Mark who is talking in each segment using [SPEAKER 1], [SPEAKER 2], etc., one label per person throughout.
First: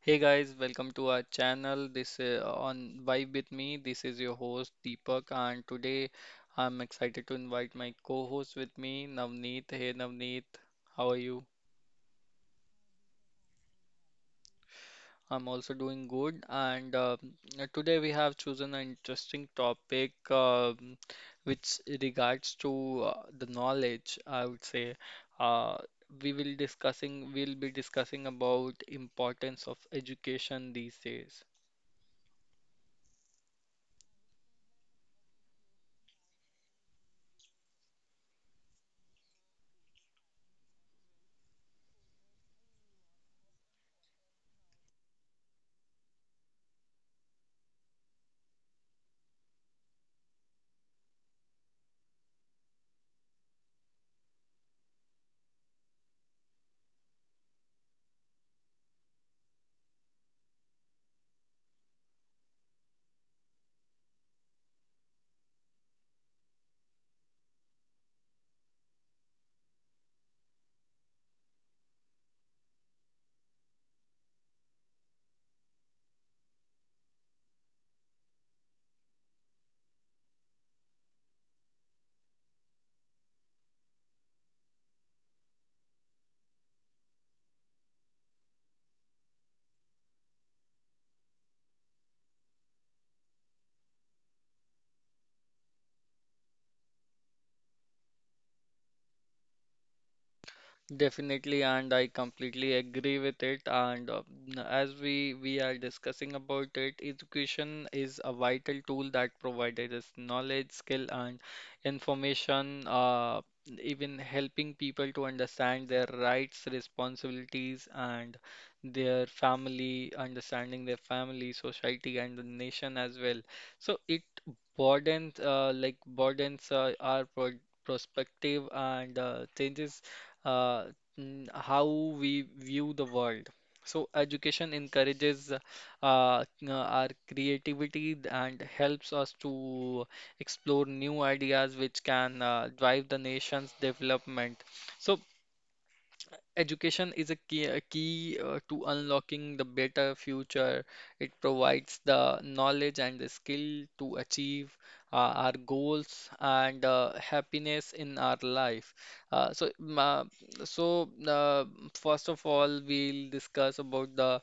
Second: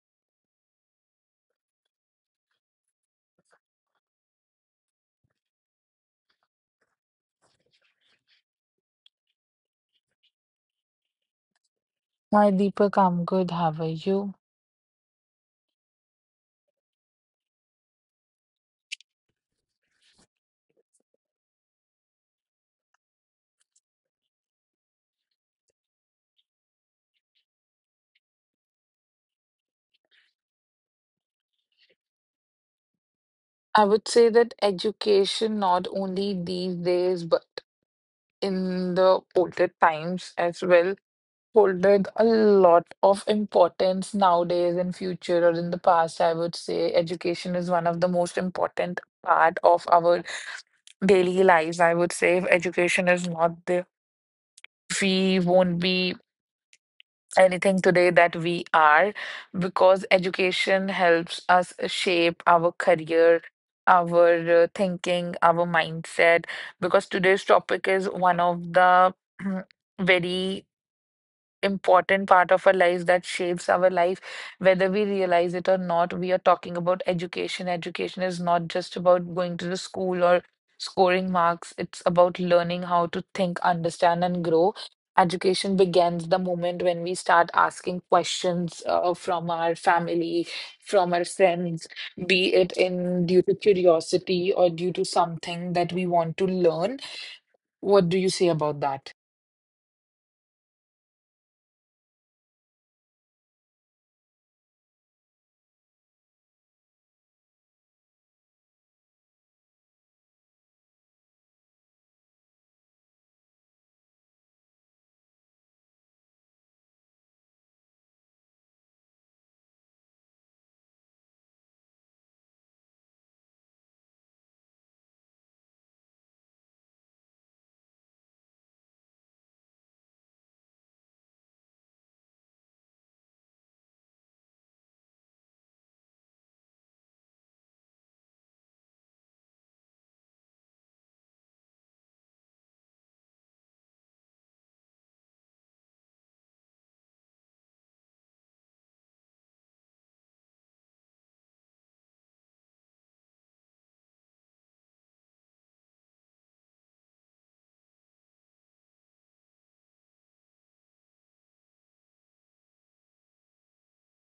[SPEAKER 1] Hey guys, welcome to our channel. This is On Vibe with me. This is your host Deepak, and today I'm excited to invite my co-host with me, Navneet. Hey Navneet, how are you?
[SPEAKER 2] Hi Deepak, I'm good. How are you?
[SPEAKER 1] I'm also doing good, and today we have chosen an interesting topic which regards to the knowledge, I would say. Uh, we'll be discussing about importance of education these days.
[SPEAKER 2] I would say that education, not only these days, but in the older times as well, holded a lot of importance nowadays in future or in the past. I would say education is one of the most important part of our daily lives. I would say if education is not there, we won't be anything today that we are because education helps us shape our career our thinking our mindset because today's topic is one of the very important part of our lives that shapes our life, whether we realize it or not. We are talking about education. Education is not just about going to the school or scoring marks. It's about learning how to think, understand, and grow. Education begins the moment when we start asking questions from our family, from our friends, be it in due to curiosity or due to something that we want to learn. What do you say about that?
[SPEAKER 1] Definitely, and I completely agree with it. And as we are discussing about it, education is a vital tool that provides us knowledge, skill, and information, even helping people to understand their rights, responsibilities, and their family, understanding their family, society, and the nation as well. So it broadens, broadens our pro perspective and changes uh, how we view the world. So education encourages our creativity and helps us to explore new ideas which can drive the nation's development. So education is a key to unlocking the better future. It provides the knowledge and the skill to achieve our goals and happiness in our life. Uh, so, ma so, uh, first of all, we'll discuss about the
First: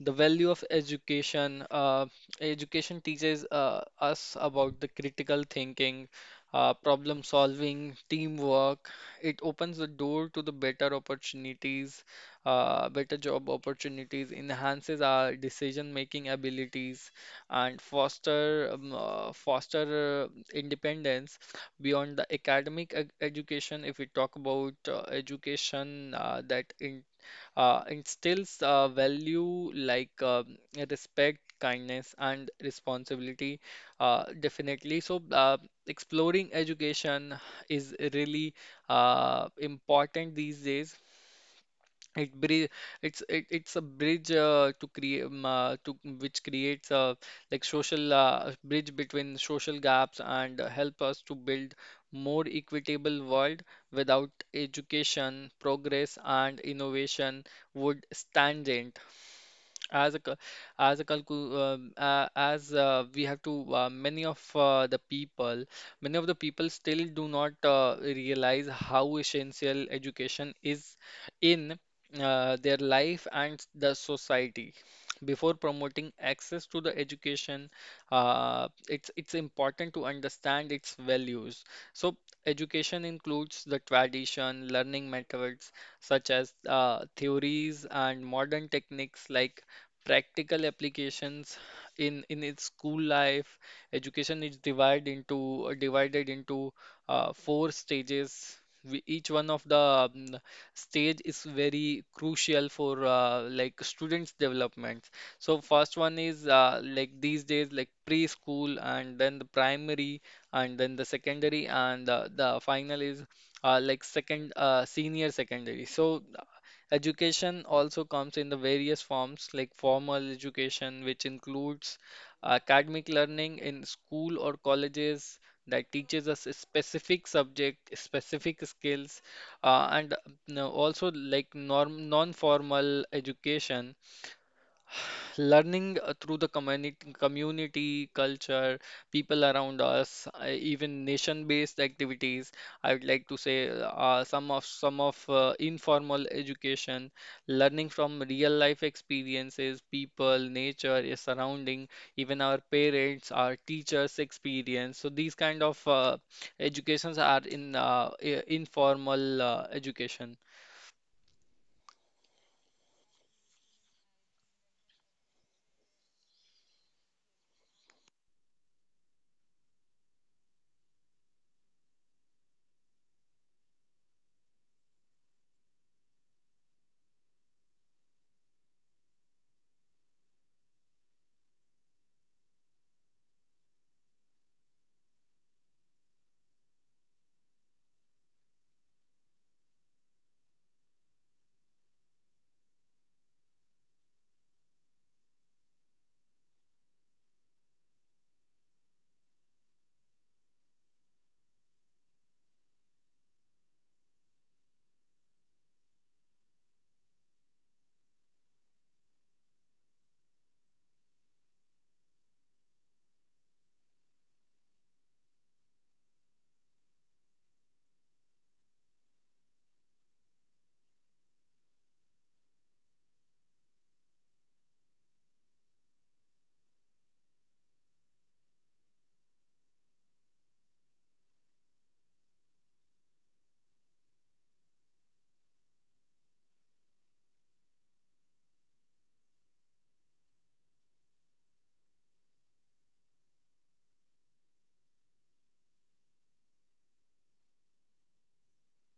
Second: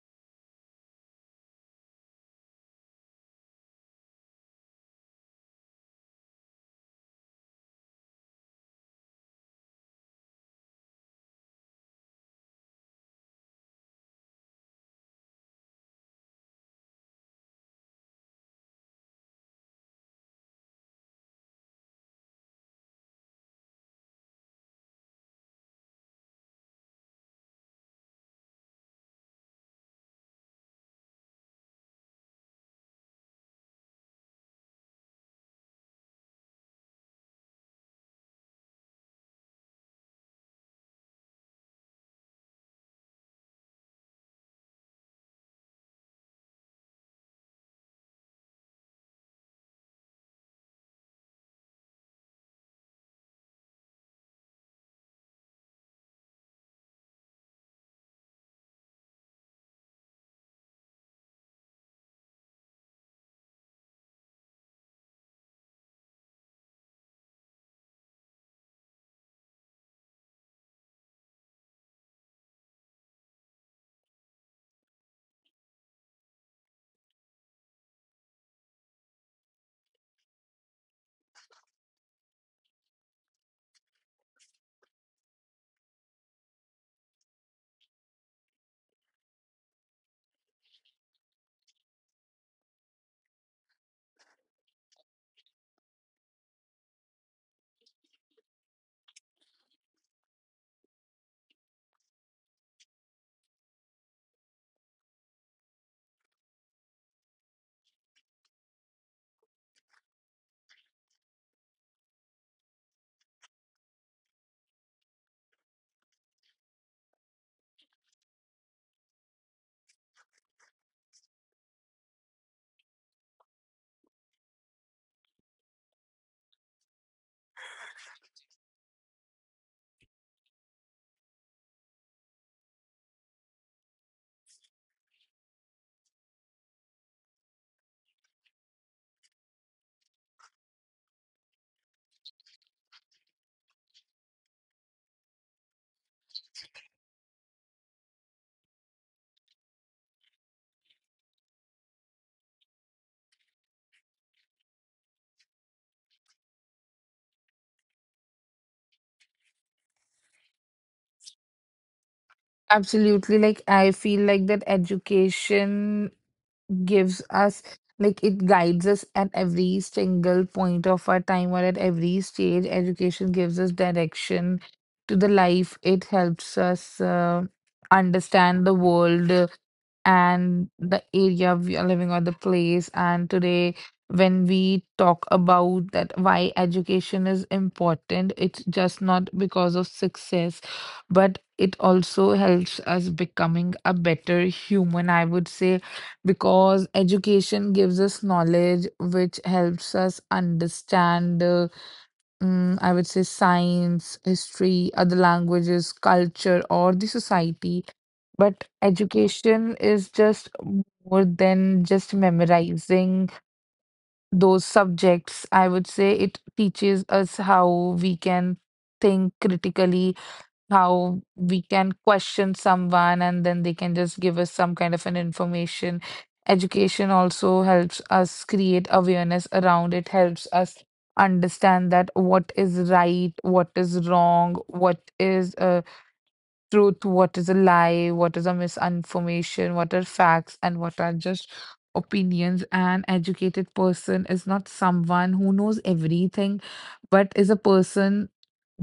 [SPEAKER 1] the value of education. Education teaches us about the critical thinking, problem solving, teamwork. It opens the door to the better opportunities, better job opportunities, enhances our decision making abilities, and foster independence beyond the education. If we talk about education instills value like respect, kindness, and responsibility, definitely. So, exploring education is really important these days. it bridge, it's a bridge to which creates social bridge between social gaps and help us to build more equitable world. Without education, progress and innovation would stagnate. As a cul- as a calcu as we have to many of the people Many of the people still do not realize how essential education is in their life and the society. Before promoting access to the education, it's important to understand its values. So education includes the tradition, learning methods such as theories and modern techniques like practical applications in its school life. Education is divided into four stages. Each one of the stage is very crucial for students development. So first one is these days like preschool, and then the primary, and then the secondary, and the final is like second senior secondary. So education also comes in the various forms like formal education, which includes academic learning in school or colleges that teaches us a specific subject, specific skills, and no- also like non-formal education, learning through the community, community culture, people around us, even nation-based activities. I would like to say some of informal education, learning from real life experiences, people, nature, your surrounding, even our parents, our teachers' experience. So these kind of educations are in informal education.
[SPEAKER 2] Absolutely. Like, I feel like that education gives us, like, it guides us at every single point of our time or at every stage. Education gives us direction to the life. It helps us understand the world and the area we are living or the place. And today, when we talk about that why education is important, it's just not because of success, but it also helps us becoming a better human, I would say, because education gives us knowledge which helps us understand. I would say science, history, other languages, culture, or the society but education is just more than just memorizing those subjects. I would say it teaches us how we can think critically, how we can question someone, and then they can just give us some kind of an information. Education also helps us create awareness around it, helps us understand that what is right, what is wrong, what is truth, what is a lie, what is a misinformation, what are facts, and what are just opinions. An educated person is not someone who knows everything, but is a person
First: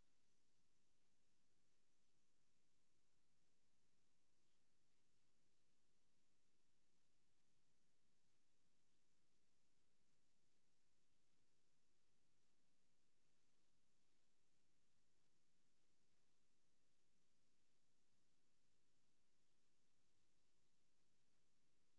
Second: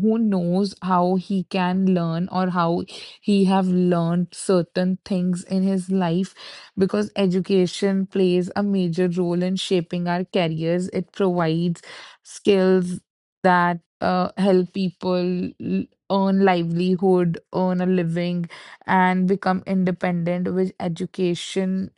[SPEAKER 2] who knows how he can learn or how he have learned certain things in his life because education plays a major role in shaping our careers. It provides skills that help people earn livelihood, earn a living, and become independent. With education,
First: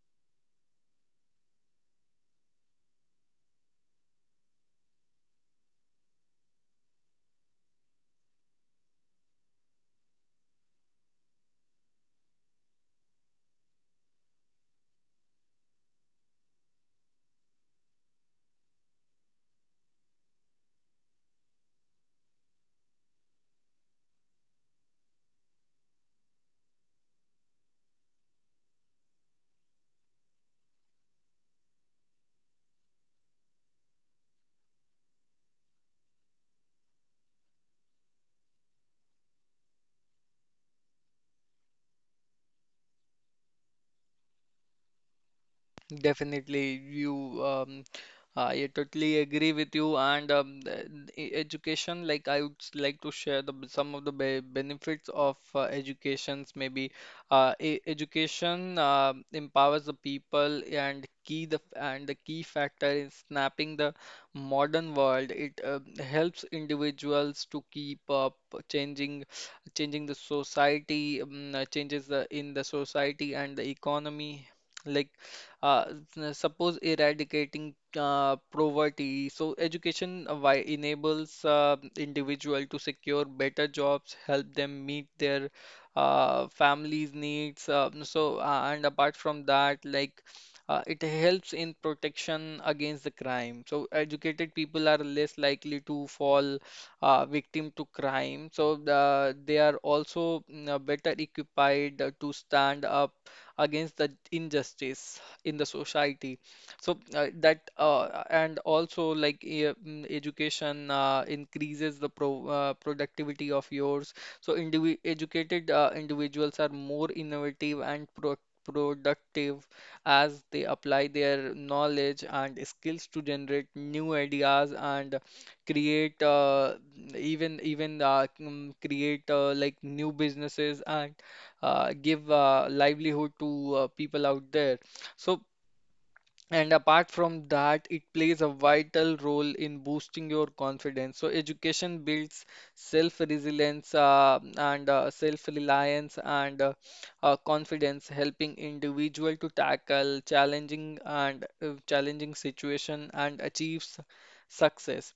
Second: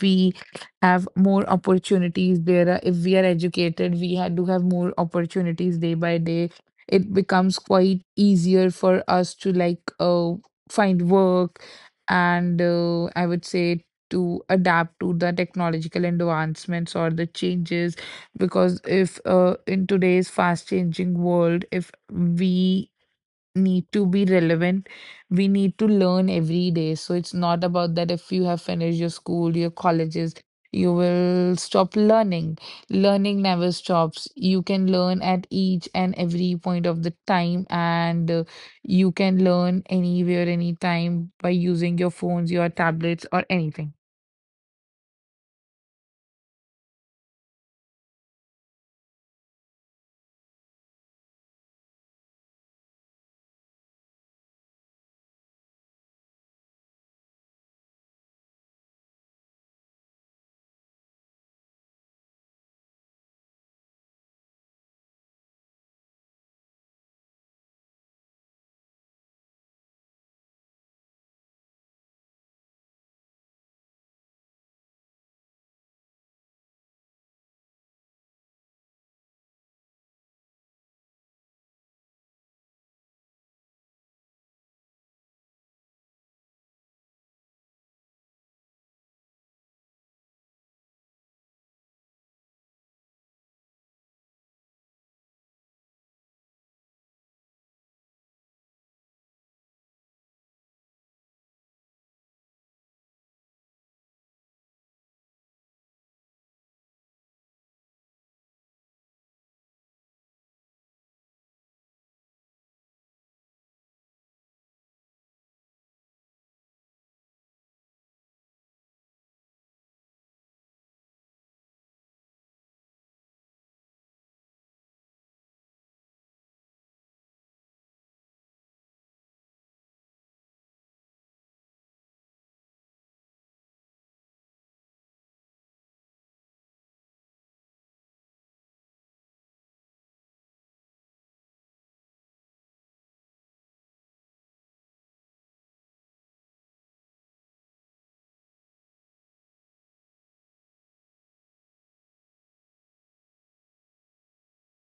[SPEAKER 2] we have more opportunities. There are, if we are educated, we ha do have more opportunities day by day. It becomes quite easier for us to like find work and I would say to adapt to the technological advancements or the changes because if in today's fast changing world if we need to be relevant. We need to learn every day. So it's not about that if you have finished your school, your colleges, you will stop learning. Learning never stops. You can learn at each and every point of the time, and you can learn anywhere, anytime by using your phones, your tablets, or anything.
[SPEAKER 1] Definitely, you. I totally agree with you. And the education, like I would like to share some of the be benefits of educations. Maybe e education empowers the people and the key factor in snapping the modern world. It helps individuals to keep up, changing changing the society, changes the, in the society and the economy. Like uh, suppose eradicating poverty. So education why enables individual to secure better jobs, help them meet their families' needs. And apart from that, it helps in protection against the crime. So educated people are less likely to fall victim to crime. So the, they are also better equipped to stand up against the injustice in the society. So that and also education increases the productivity of yours. So indivi educated individuals are more innovative and productive as they apply their knowledge and skills to generate new ideas and create create new businesses and give livelihood to people out there. So and apart from that, it plays a vital role in boosting your confidence. So education builds self-resilience and self-reliance and confidence, helping individual to tackle challenging situation and achieves success.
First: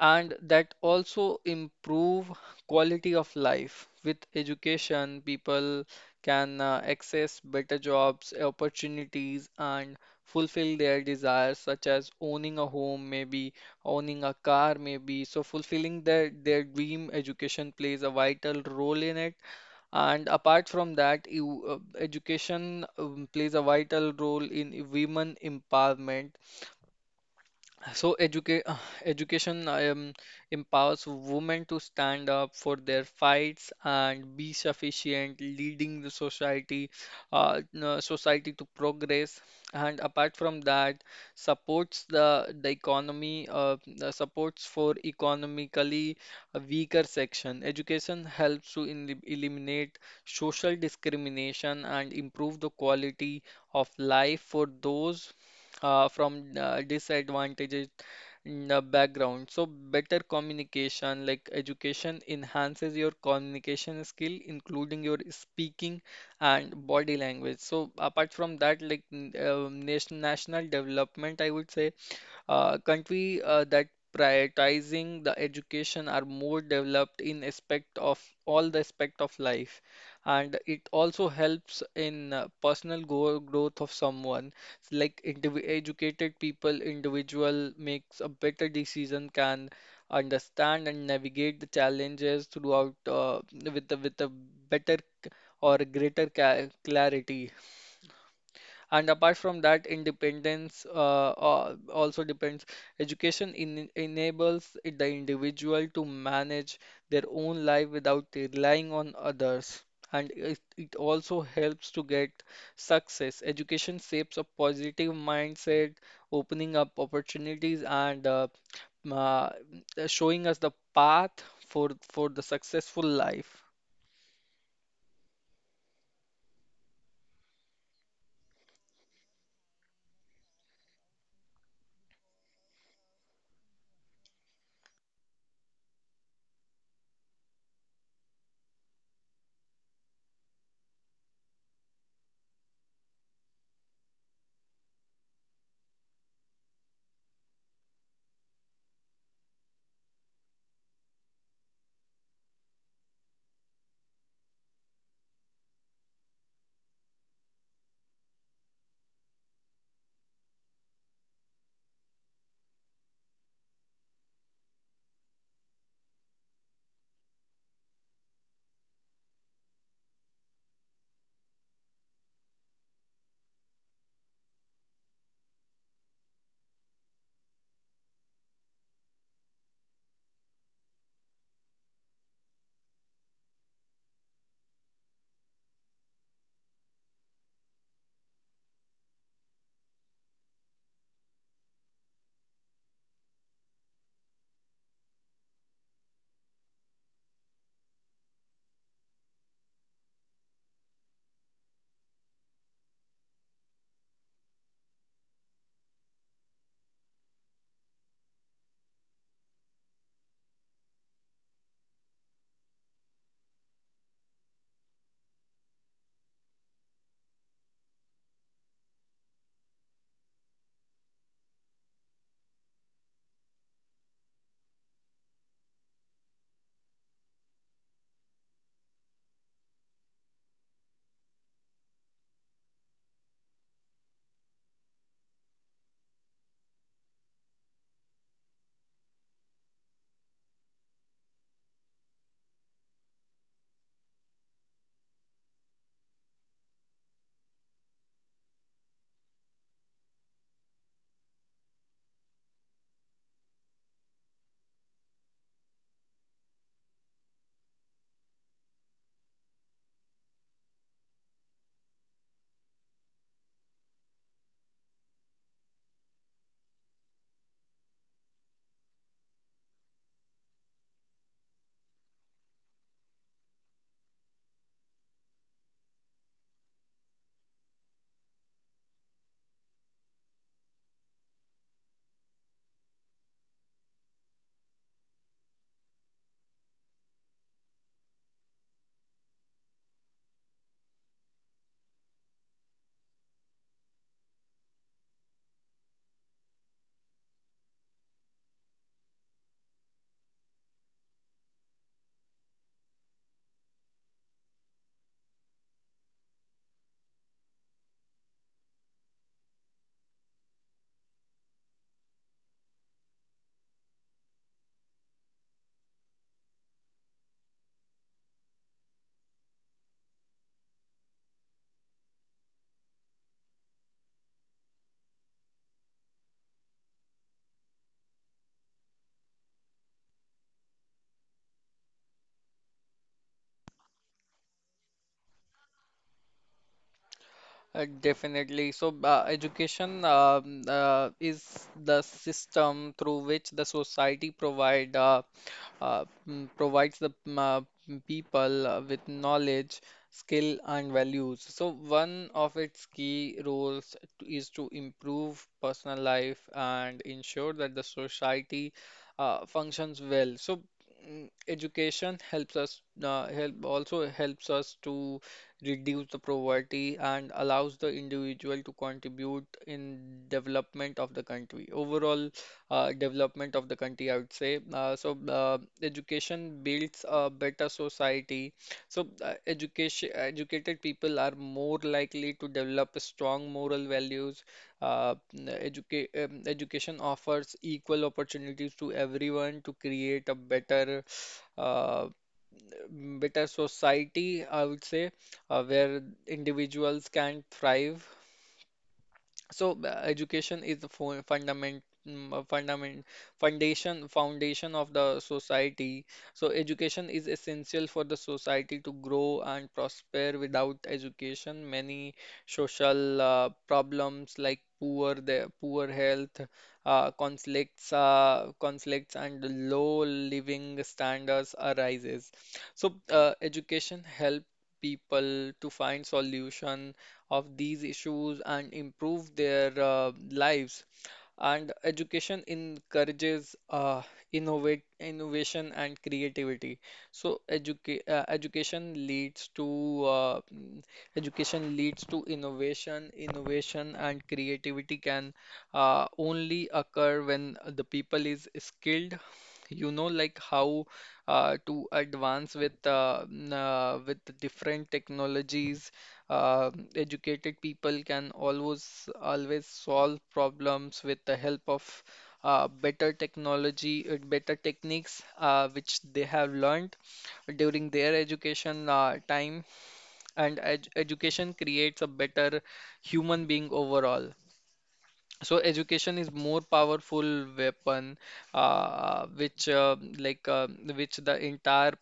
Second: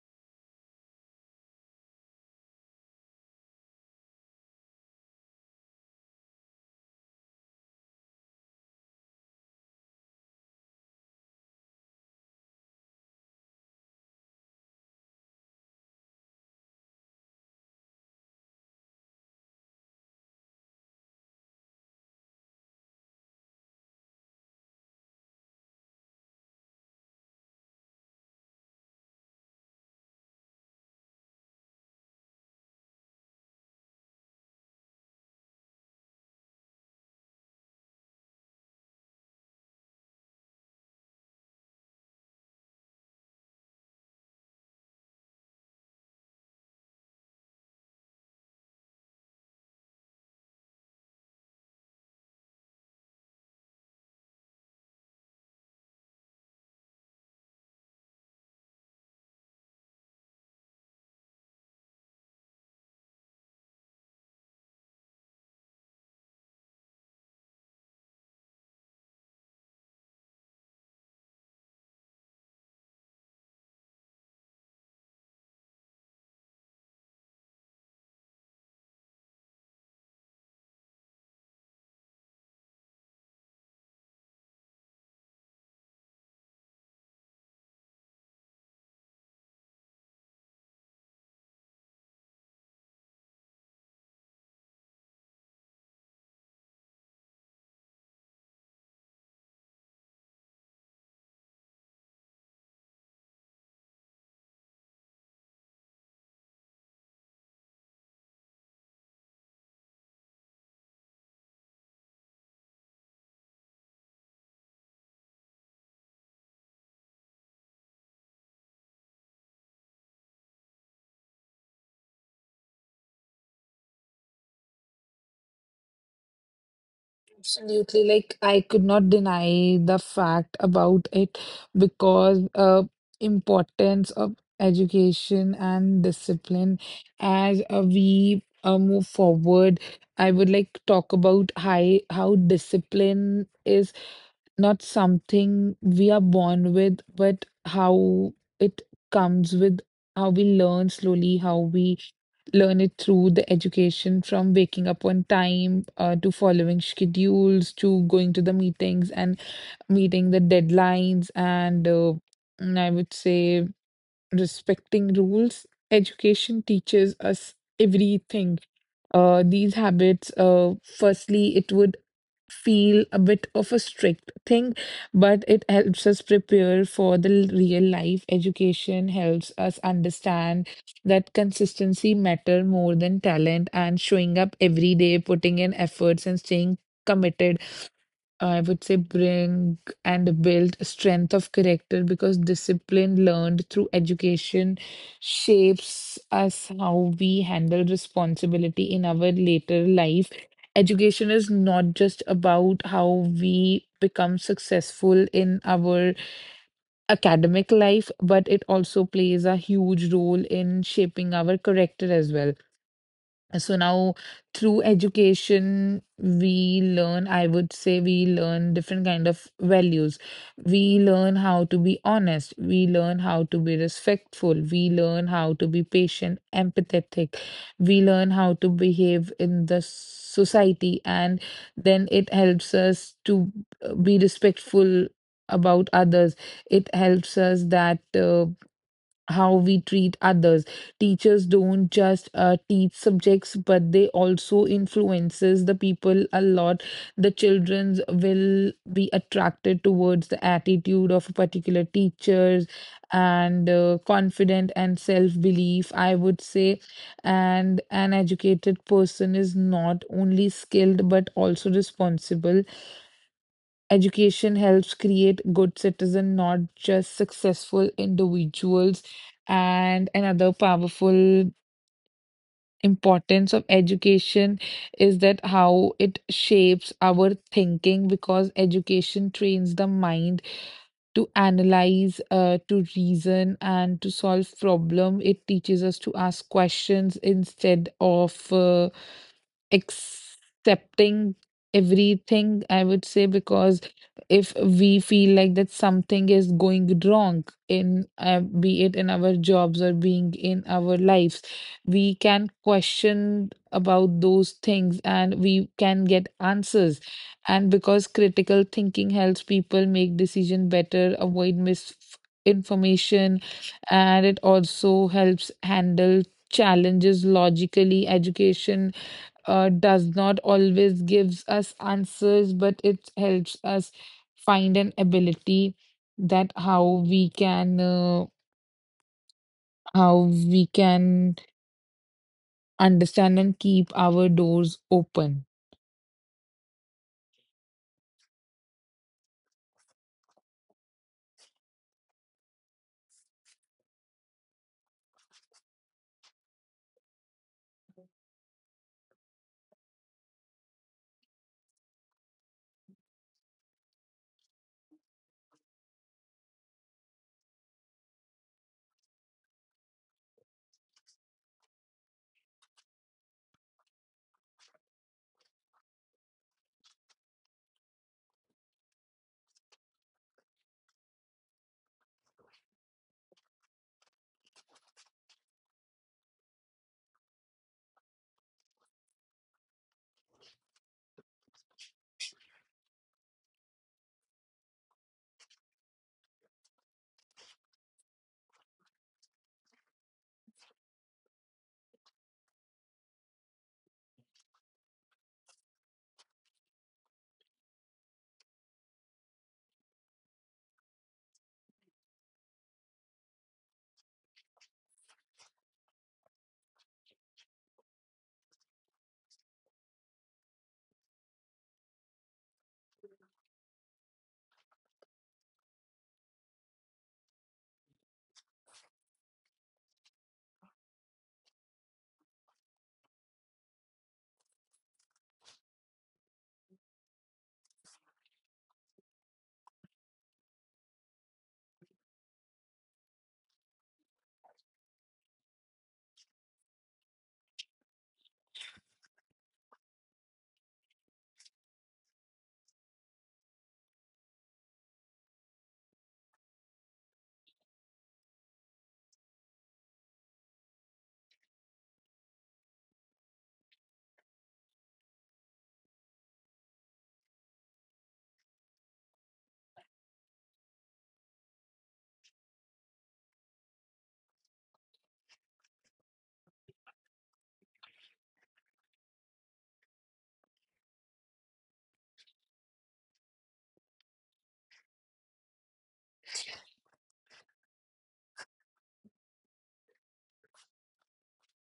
[SPEAKER 1] And that also improve quality of life. With education, people can access better jobs, opportunities, and fulfill their desires such as owning a home maybe, owning a car maybe, so fulfilling their dream. Education plays a vital role in it. And apart from that you, education plays a vital role in women empowerment. So education empowers women to stand up for their fights and be sufficient, leading the society, society to progress. And apart from that, supports the economy, the supports for economically weaker section. Education helps to in eliminate social discrimination and improve the quality of life for those from disadvantaged background. So better communication, like education, enhances your communication skill, including your speaking and body language. So apart from that, national development, I would say country that prioritizing the education are more developed in aspect of all the aspect of life, and it also helps in personal go growth of someone. Like indiv educated people, individual makes a better decision, can understand and navigate the challenges throughout with a better c- or greater ca clarity. And apart from that, independence also depends. Education in enables the individual to manage their own life without relying on others. And it also helps to get success. Education shapes a positive mindset, opening up opportunities and uh, showing us the path for the successful life.
[SPEAKER 2] Absolutely. Like, I could not deny the fact about it because importance of education and discipline as we move forward. I would like to talk about how discipline is not something we are born with, but how it comes with how we learn slowly, how we learn it through the education from waking up on time to following schedules to going to the meetings and meeting the deadlines and I would say respecting rules. Education teaches us everything. These habits, firstly, it would feel a bit of a strict thing, but it helps us prepare for the real life. Education helps us understand that consistency matter more than talent and showing up every day, putting in efforts and staying committed I would say bring and build strength of character because discipline learned through education shapes us how we handle responsibility in our later life. Education is not just about how we become successful in our academic life, but it also plays a huge role in shaping our character as well. So now, through education, we learn, I would say we learn different kind of values. We learn how to be honest. We learn how to be respectful. We learn how to be patient, empathetic. We learn how to behave in the society. And then it helps us to be respectful about others. It helps us that how we treat others. Teachers don't just teach subjects but they also influences the people a lot. The children will be attracted towards the attitude of a particular teachers and confident and self belief I would say. And an educated person is not only skilled but also responsible. Education helps create good citizens, not just successful individuals. And another powerful importance of education is that how it shapes our thinking because education trains the mind to analyze, to reason, and to solve problem. It teaches us to ask questions instead of accepting everything, I would say, because if we feel like that something is going wrong in be it in our jobs or being in our lives, we can question about those things and we can get answers. And because critical thinking helps people make decision better, avoid misinformation, and it also helps handle challenges logically. Education does not always gives us answers, but it helps us find an ability that how we can how we can understand and keep our doors open.
[SPEAKER 1] Definitely. So, education is the system through which the society provide mm, provides the people with knowledge, skill, and values. So, one of its key roles is to improve personal life and ensure that the society functions well. So, education helps us help also helps us to reduce the poverty, and allows the individual to contribute in development of the country. Overall, development of the country, I would say. Education builds a better society. So, education educated people are more likely to develop strong moral values. Education offers equal opportunities to everyone to create a better uh, better society, I would say, where individuals can thrive. So education is the fo- fundament mm, fundament foundation foundation of the society. So education is essential for the society to grow and prosper. Without education, many social problems like poor health, conflicts and low living standards arises. So education help people to find solution of these issues and improve their lives. And education encourages innovation and creativity. So uh, mm, education leads to innovation. Innovation and creativity can only occur when the people is skilled. You know, like how to advance with with different technologies. Educated people can always solve problems with the help of better technology, better techniques which they have learned during their education time. And ed education creates a better human being overall. So education is more powerful weapon, uh, which uh, like uh, which the entire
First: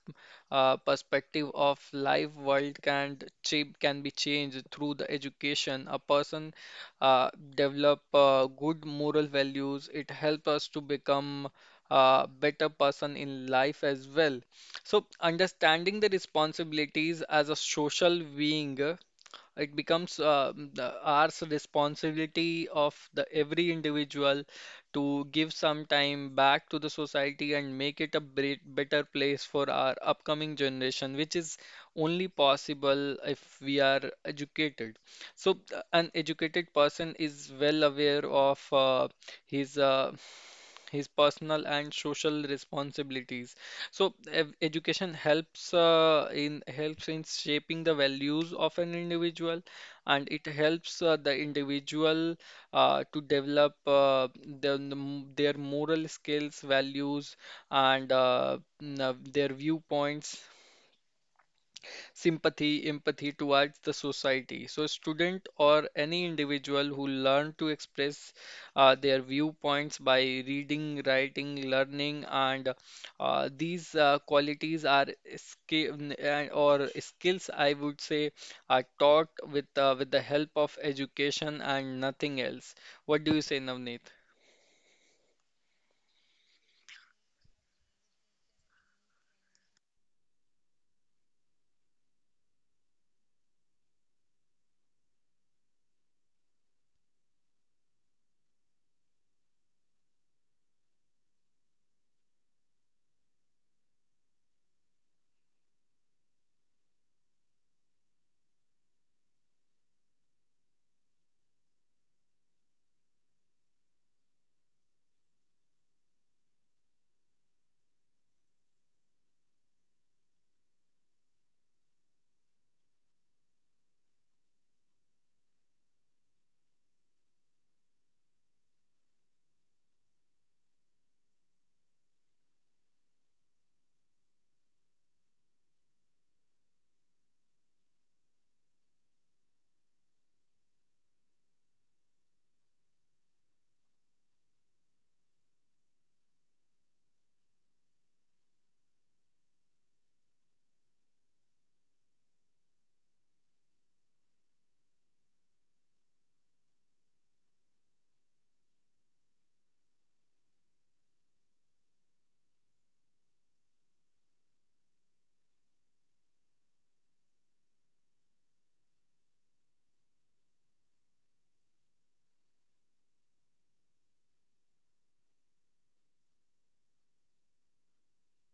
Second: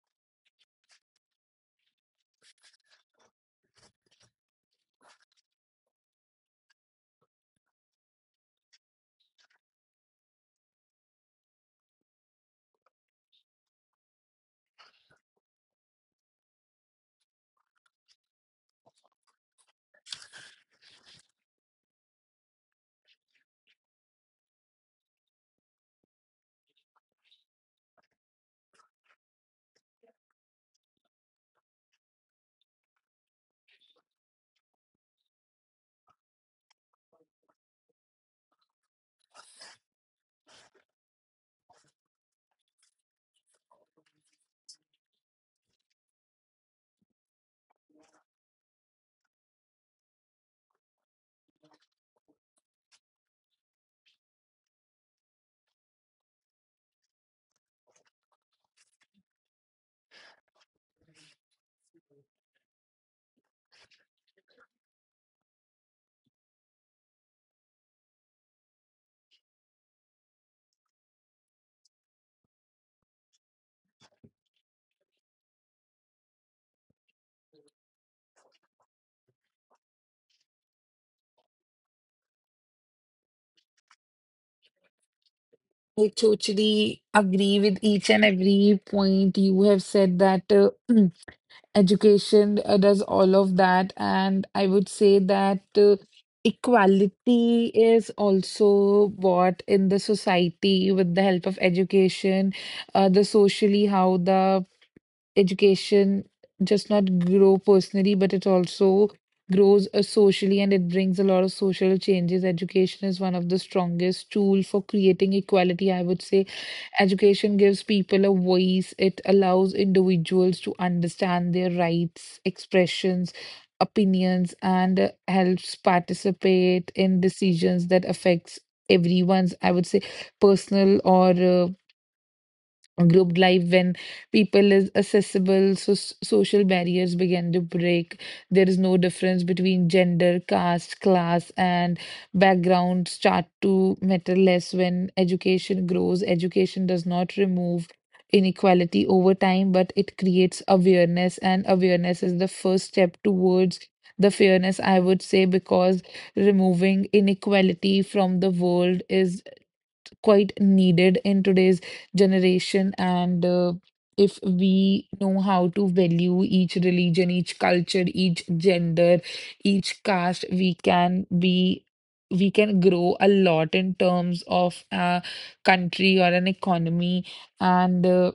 [SPEAKER 1] perspective of life world can be changed through the education. A person uh, develop good moral values. It helps us to become a better person in life as well. So understanding the responsibilities as a social being, it becomes our responsibility of the every individual to give some time back to the society and make it a better place for our upcoming generation, which is only possible if we are educated. So, an educated person is well aware of his uh, his personal and social responsibilities. So ev- education helps in helps in shaping the values of an individual, and it helps the individual to develop their moral skills, values, and their viewpoints, sympathy, empathy towards the society. So, a student or any individual who learn to express their viewpoints by reading, writing, learning, and these qualities are skill skills, I would say, are taught with with the help of education and nothing else. What do you say, Navneet?
[SPEAKER 2] I totally agree with each and every point you have said that education does all of that. And I would say that equality is also bought in the society with the help of education, the socially how the education just not grow personally, but it also grows socially and it brings a lot of social changes. Education is one of the strongest tool for creating equality. I would say education gives people a voice. It allows individuals to understand their rights, expressions, opinions, and helps participate in decisions that affects everyone's, I would say, personal or group life. When people is accessible, so social barriers begin to break. There is no difference between gender, caste, class, and background start to matter less when education grows. Education does not remove inequality over time, but it creates awareness, and awareness is the first step towards the fairness, I would say, because removing inequality from the world is quite needed in today's generation. And if we know how to value each religion, each culture, each gender, each caste, we can be. We can grow a lot in terms of a country or an economy, and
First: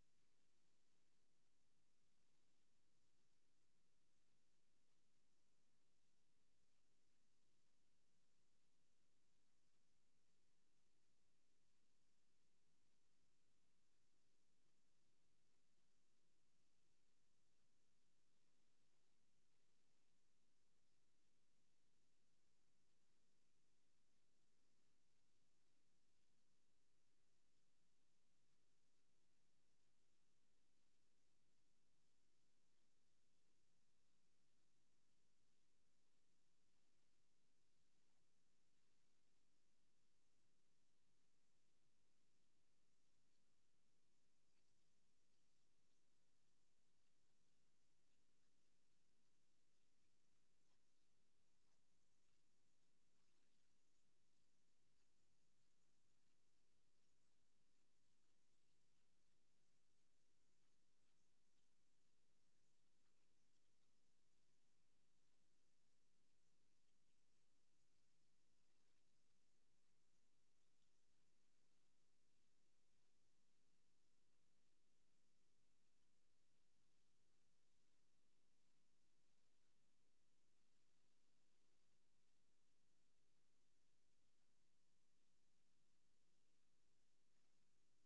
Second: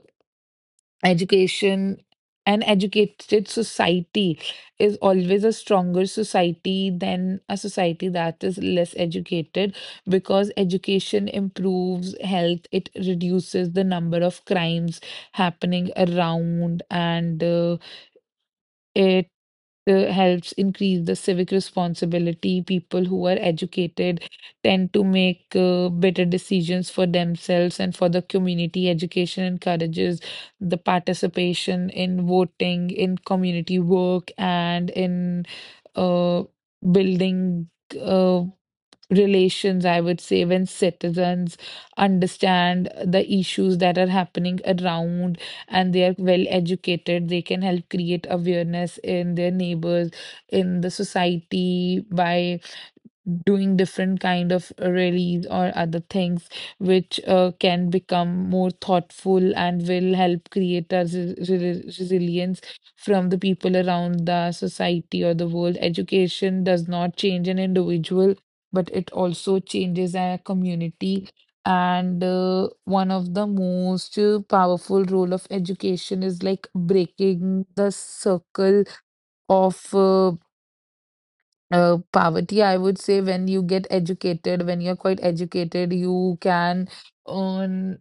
[SPEAKER 2] education an educated society is always a stronger society than a society that is less educated because education improves health. It reduces the number of crimes happening around and it helps increase the civic responsibility. People who are educated tend to make better decisions for themselves and for the community. Education encourages the participation in voting, in community work, and in uh, building. Uh, Relations, I would say, when citizens understand the issues that are happening around and they are well educated, they can help create awareness in their neighbors, in the society by doing different kind of rallies or other things which can become more thoughtful and will help create a resilience from the people around the society or the world. Education does not change an individual but it also changes a community, and one of the most powerful role of education is like breaking the circle of poverty, I would say. When you get educated, when you're quite educated, you can earn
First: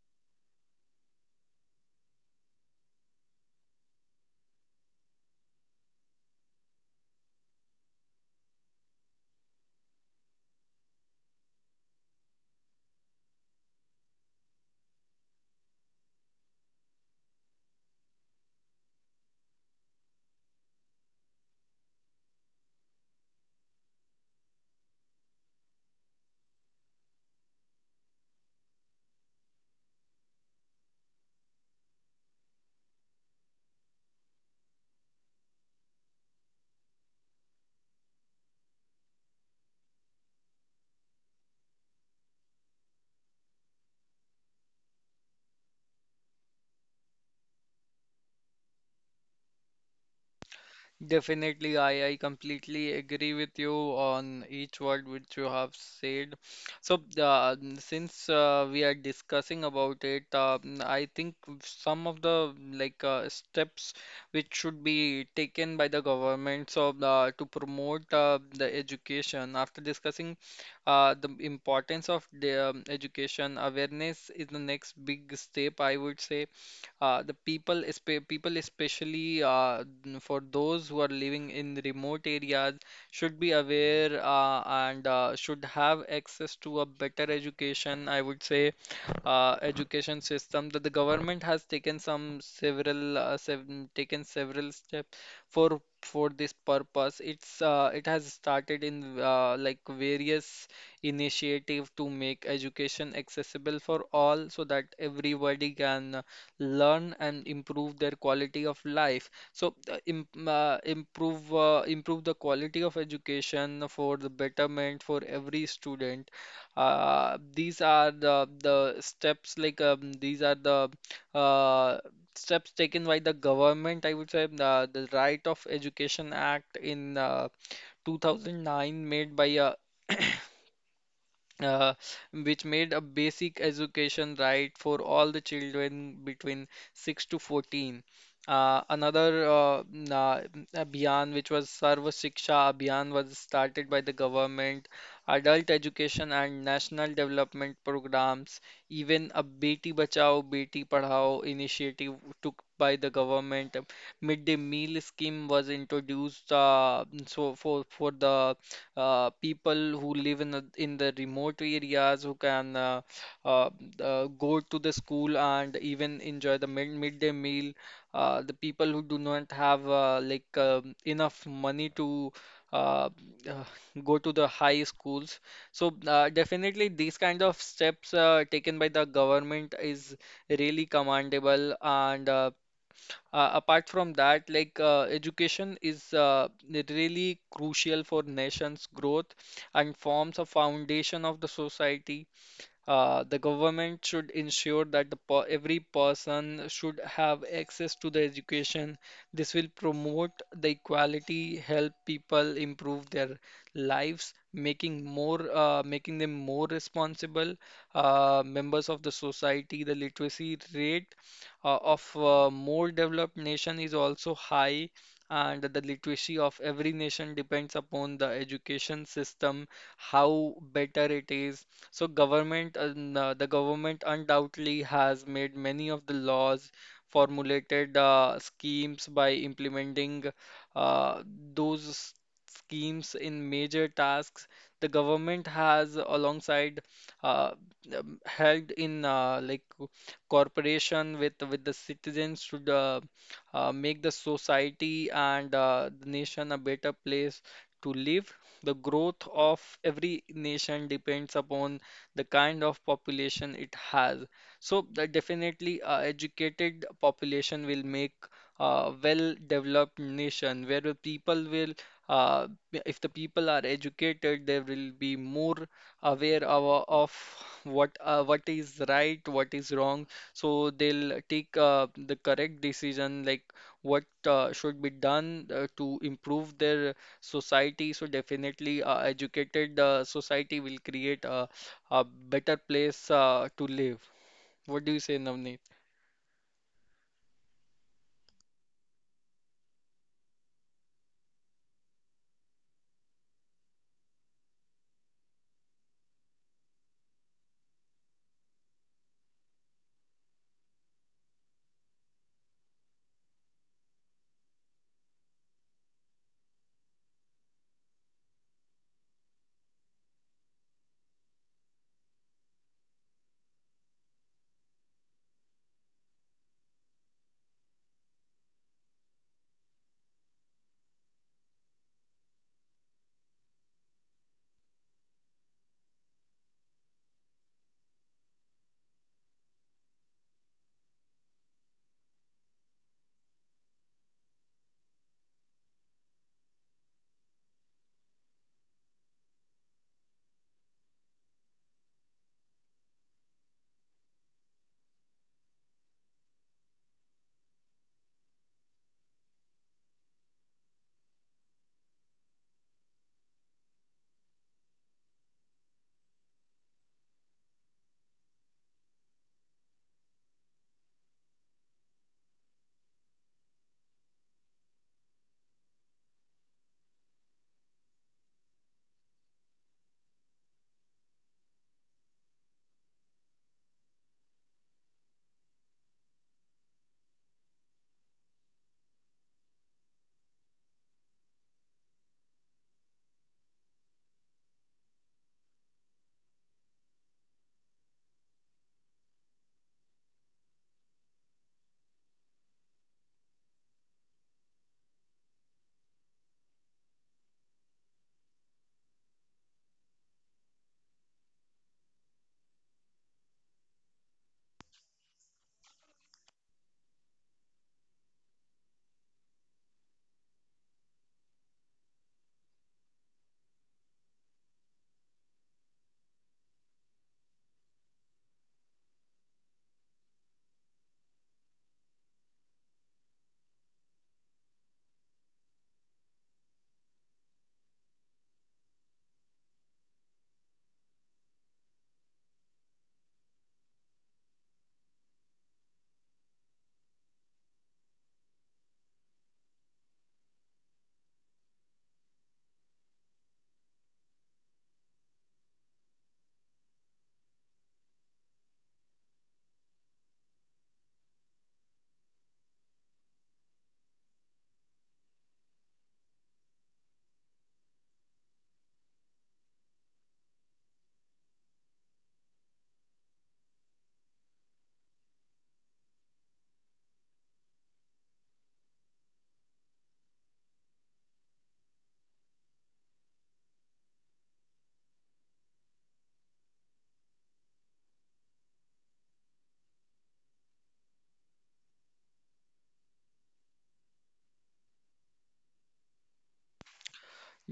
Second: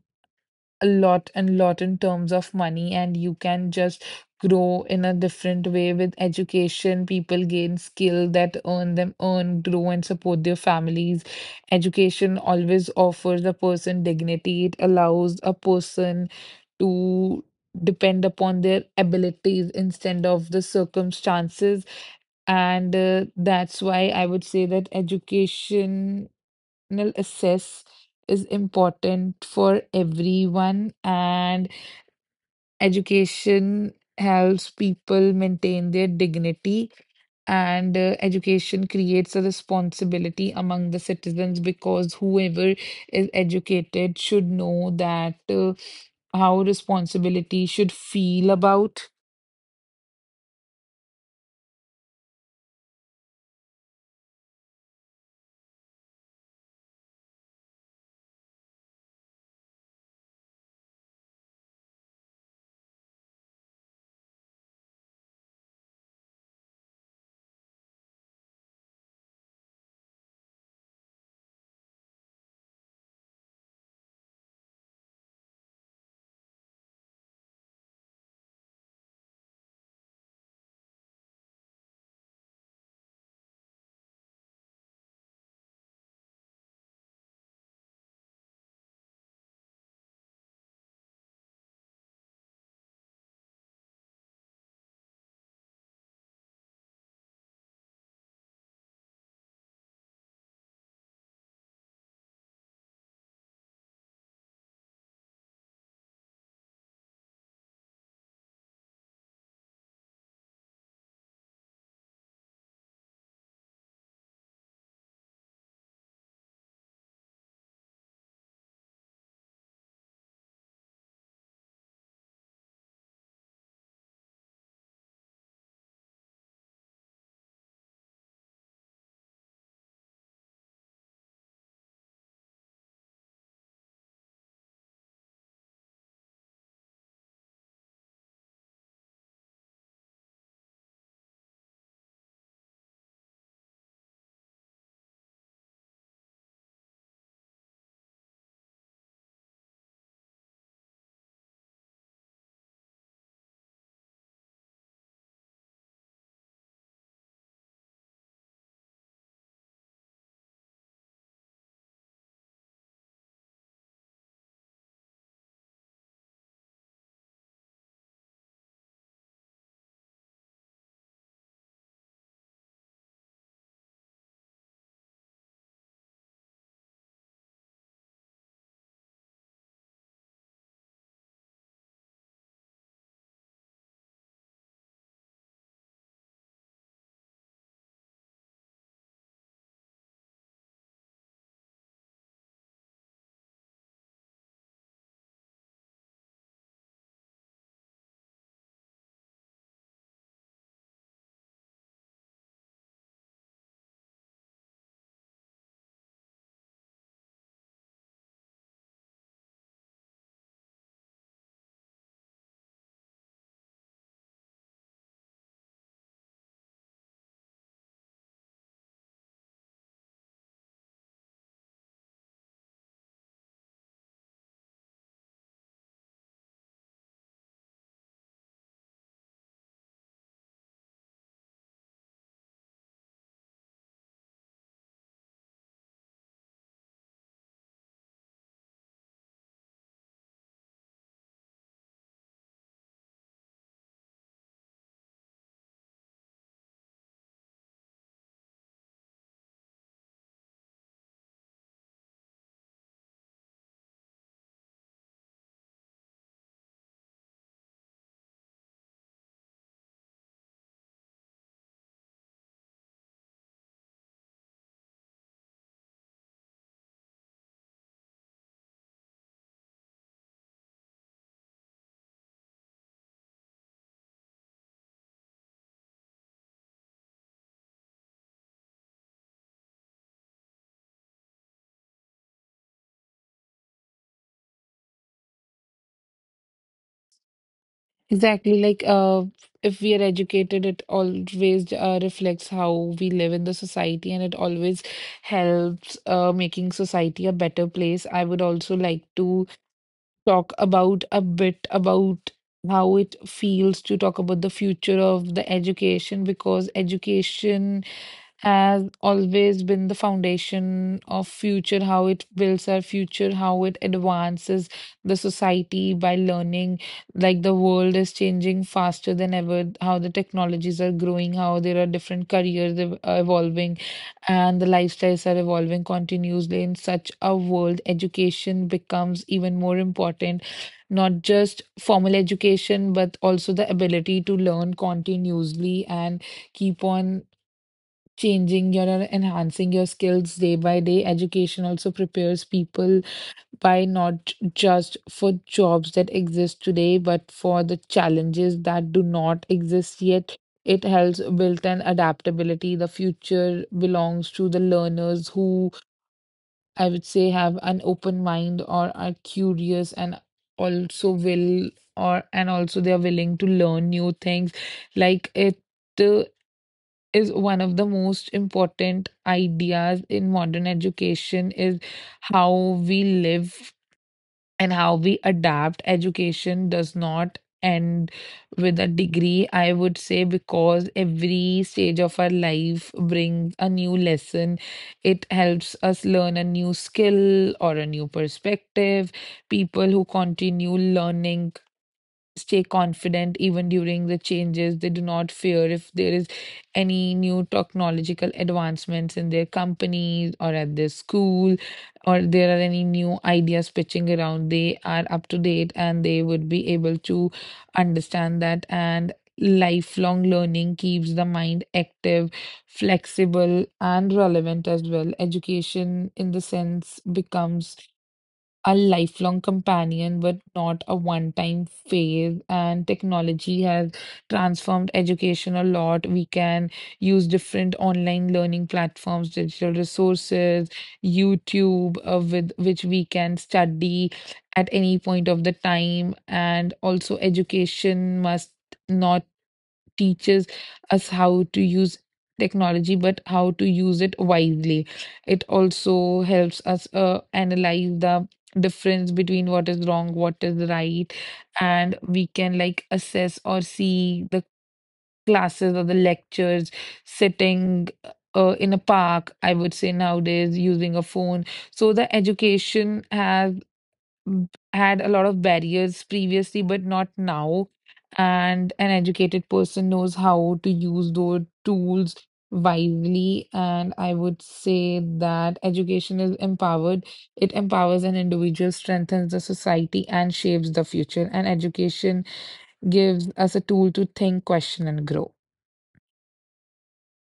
[SPEAKER 2] a lot and lot in terms of money, and you can just grow in a different way with education. People gain skill that earn them earn, grow, and support their families. Education always offers a person dignity. It allows a person to depend upon their abilities instead of the circumstances, and that's why I would say that educational access is important for everyone. And education helps people maintain their dignity, and education creates a responsibility among the citizens because whoever is educated should know that how responsibility should feel about.
[SPEAKER 1] Definitely, I completely agree with you on each word which you have said. So, since we are discussing about it, I think some of the steps which should be taken by the government to promote the education. After discussing the importance of the education, awareness is the next big step, I would say. People especially for those who are living in the remote areas, should be aware and should have access to a better education. I would say education system that the government has taken several steps for this purpose. It has started in various initiative to make education accessible for all so that everybody can learn and improve their quality of life. So im improve Improve the quality of education for the betterment for every student. These are the steps like these are the uh, steps taken by the government. I would say the Right of Education Act in 2009 made by a uh, which made a basic education right for all the children between 6 to 14. Uh, another uh, na- Abhiyan, which was Sarva Shiksha Abhiyan, was started by the government. Adult education and national development programs, even a Beti Bachao, Beti Padhao initiative took by the government. Midday meal scheme was introduced for the people who live in the remote areas who can uh, go to the school and even enjoy the midday meal. The people who do not have enough money to uh, uh, go to the high schools. Definitely these kind of steps taken by the government is really commendable and apart from that, education is really crucial for nation's growth and forms a foundation of the society. The government should ensure that the per every person should have access to the education. This will promote the equality, help people improve their lives, making them more responsible members of the society. The literacy rate of more developed nation is also high, and the literacy of every nation depends upon the education system, how better it is. The government undoubtedly has made many of the laws, formulated schemes by implementing uh, those s- schemes in major tasks. The government has, alongside, uh, held cooperation with the citizens to make the society and the nation a better place to live. The growth of every nation depends upon the kind of population it has. So that definitely educated population will make a well-developed nation where the people will uh, if the people are educated, they will be more aware of what is right, what is wrong. So they'll take the correct decision, like what should be done to improve their society. So definitely, educated society will create a better place to live. What do you say, Navneet?
[SPEAKER 2] Exactly, like if we are educated, it always reflects how we live in the society, and it always helps making society a better place. I would also like to talk about a bit about how it feels to talk about the future of the education because education has always been the foundation of future, how it builds our future, how it advances the society by learning. Like the world is changing faster than ever, how the technologies are growing, how there are different careers evolving and the lifestyles are evolving continuously. In such a world education becomes even more important, not just formal education but also the ability to learn continuously and keep on changing your enhancing your skills day by day. Education also prepares people by not just for jobs that exist today, but for the challenges that do not exist yet. It helps build an adaptability. The future belongs to the learners who I would say have an open mind or are curious and also will or and also they are willing to learn new things. Like it uh, is one of the most important ideas in modern education is how we live and how we adapt. Education does not end with a degree I would say because every stage of our life brings a new lesson. It helps us learn a new skill or a new perspective. People who continue learning stay confident even during the changes. They do not fear if there is any new technological advancements in their companies or at their school, or there are any new ideas pitching around. They are up to date and they would be able to understand that. And lifelong learning keeps the mind active, flexible, and relevant as well. Education, in the sense, becomes a lifelong companion, but not a one time phase. And technology has transformed education a lot. We can use different online learning platforms, digital resources, YouTube, with which we can study at any point of the time. And also, education must. Not teaches us how to use technology but how to use it wisely. It also helps us analyze the difference between what is wrong what is right, and we can like assess or see the classes or the lectures sitting in a park I would say nowadays using a phone. So the education has had a lot of barriers previously, but not now. And an educated person knows how to use those tools wisely. And I would say that education is empowered. It empowers an individual, strengthens the society, and shapes the future. And education gives us a tool to think, question, and grow.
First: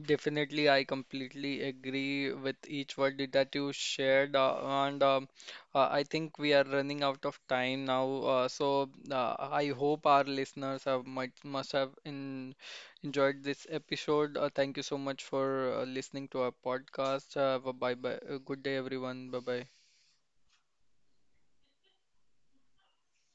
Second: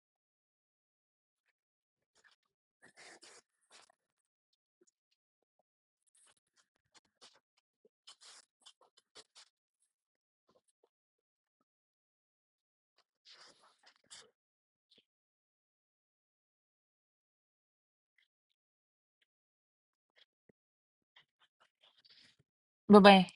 [SPEAKER 1] Definitely, I completely agree with each word that you shared, and I think we are running out of time now. I hope our listeners have might must have in, enjoyed this episode. Thank you so much for listening to our podcast. Bye bye. Good day, everyone. Bye bye.
[SPEAKER 2] Bye bye.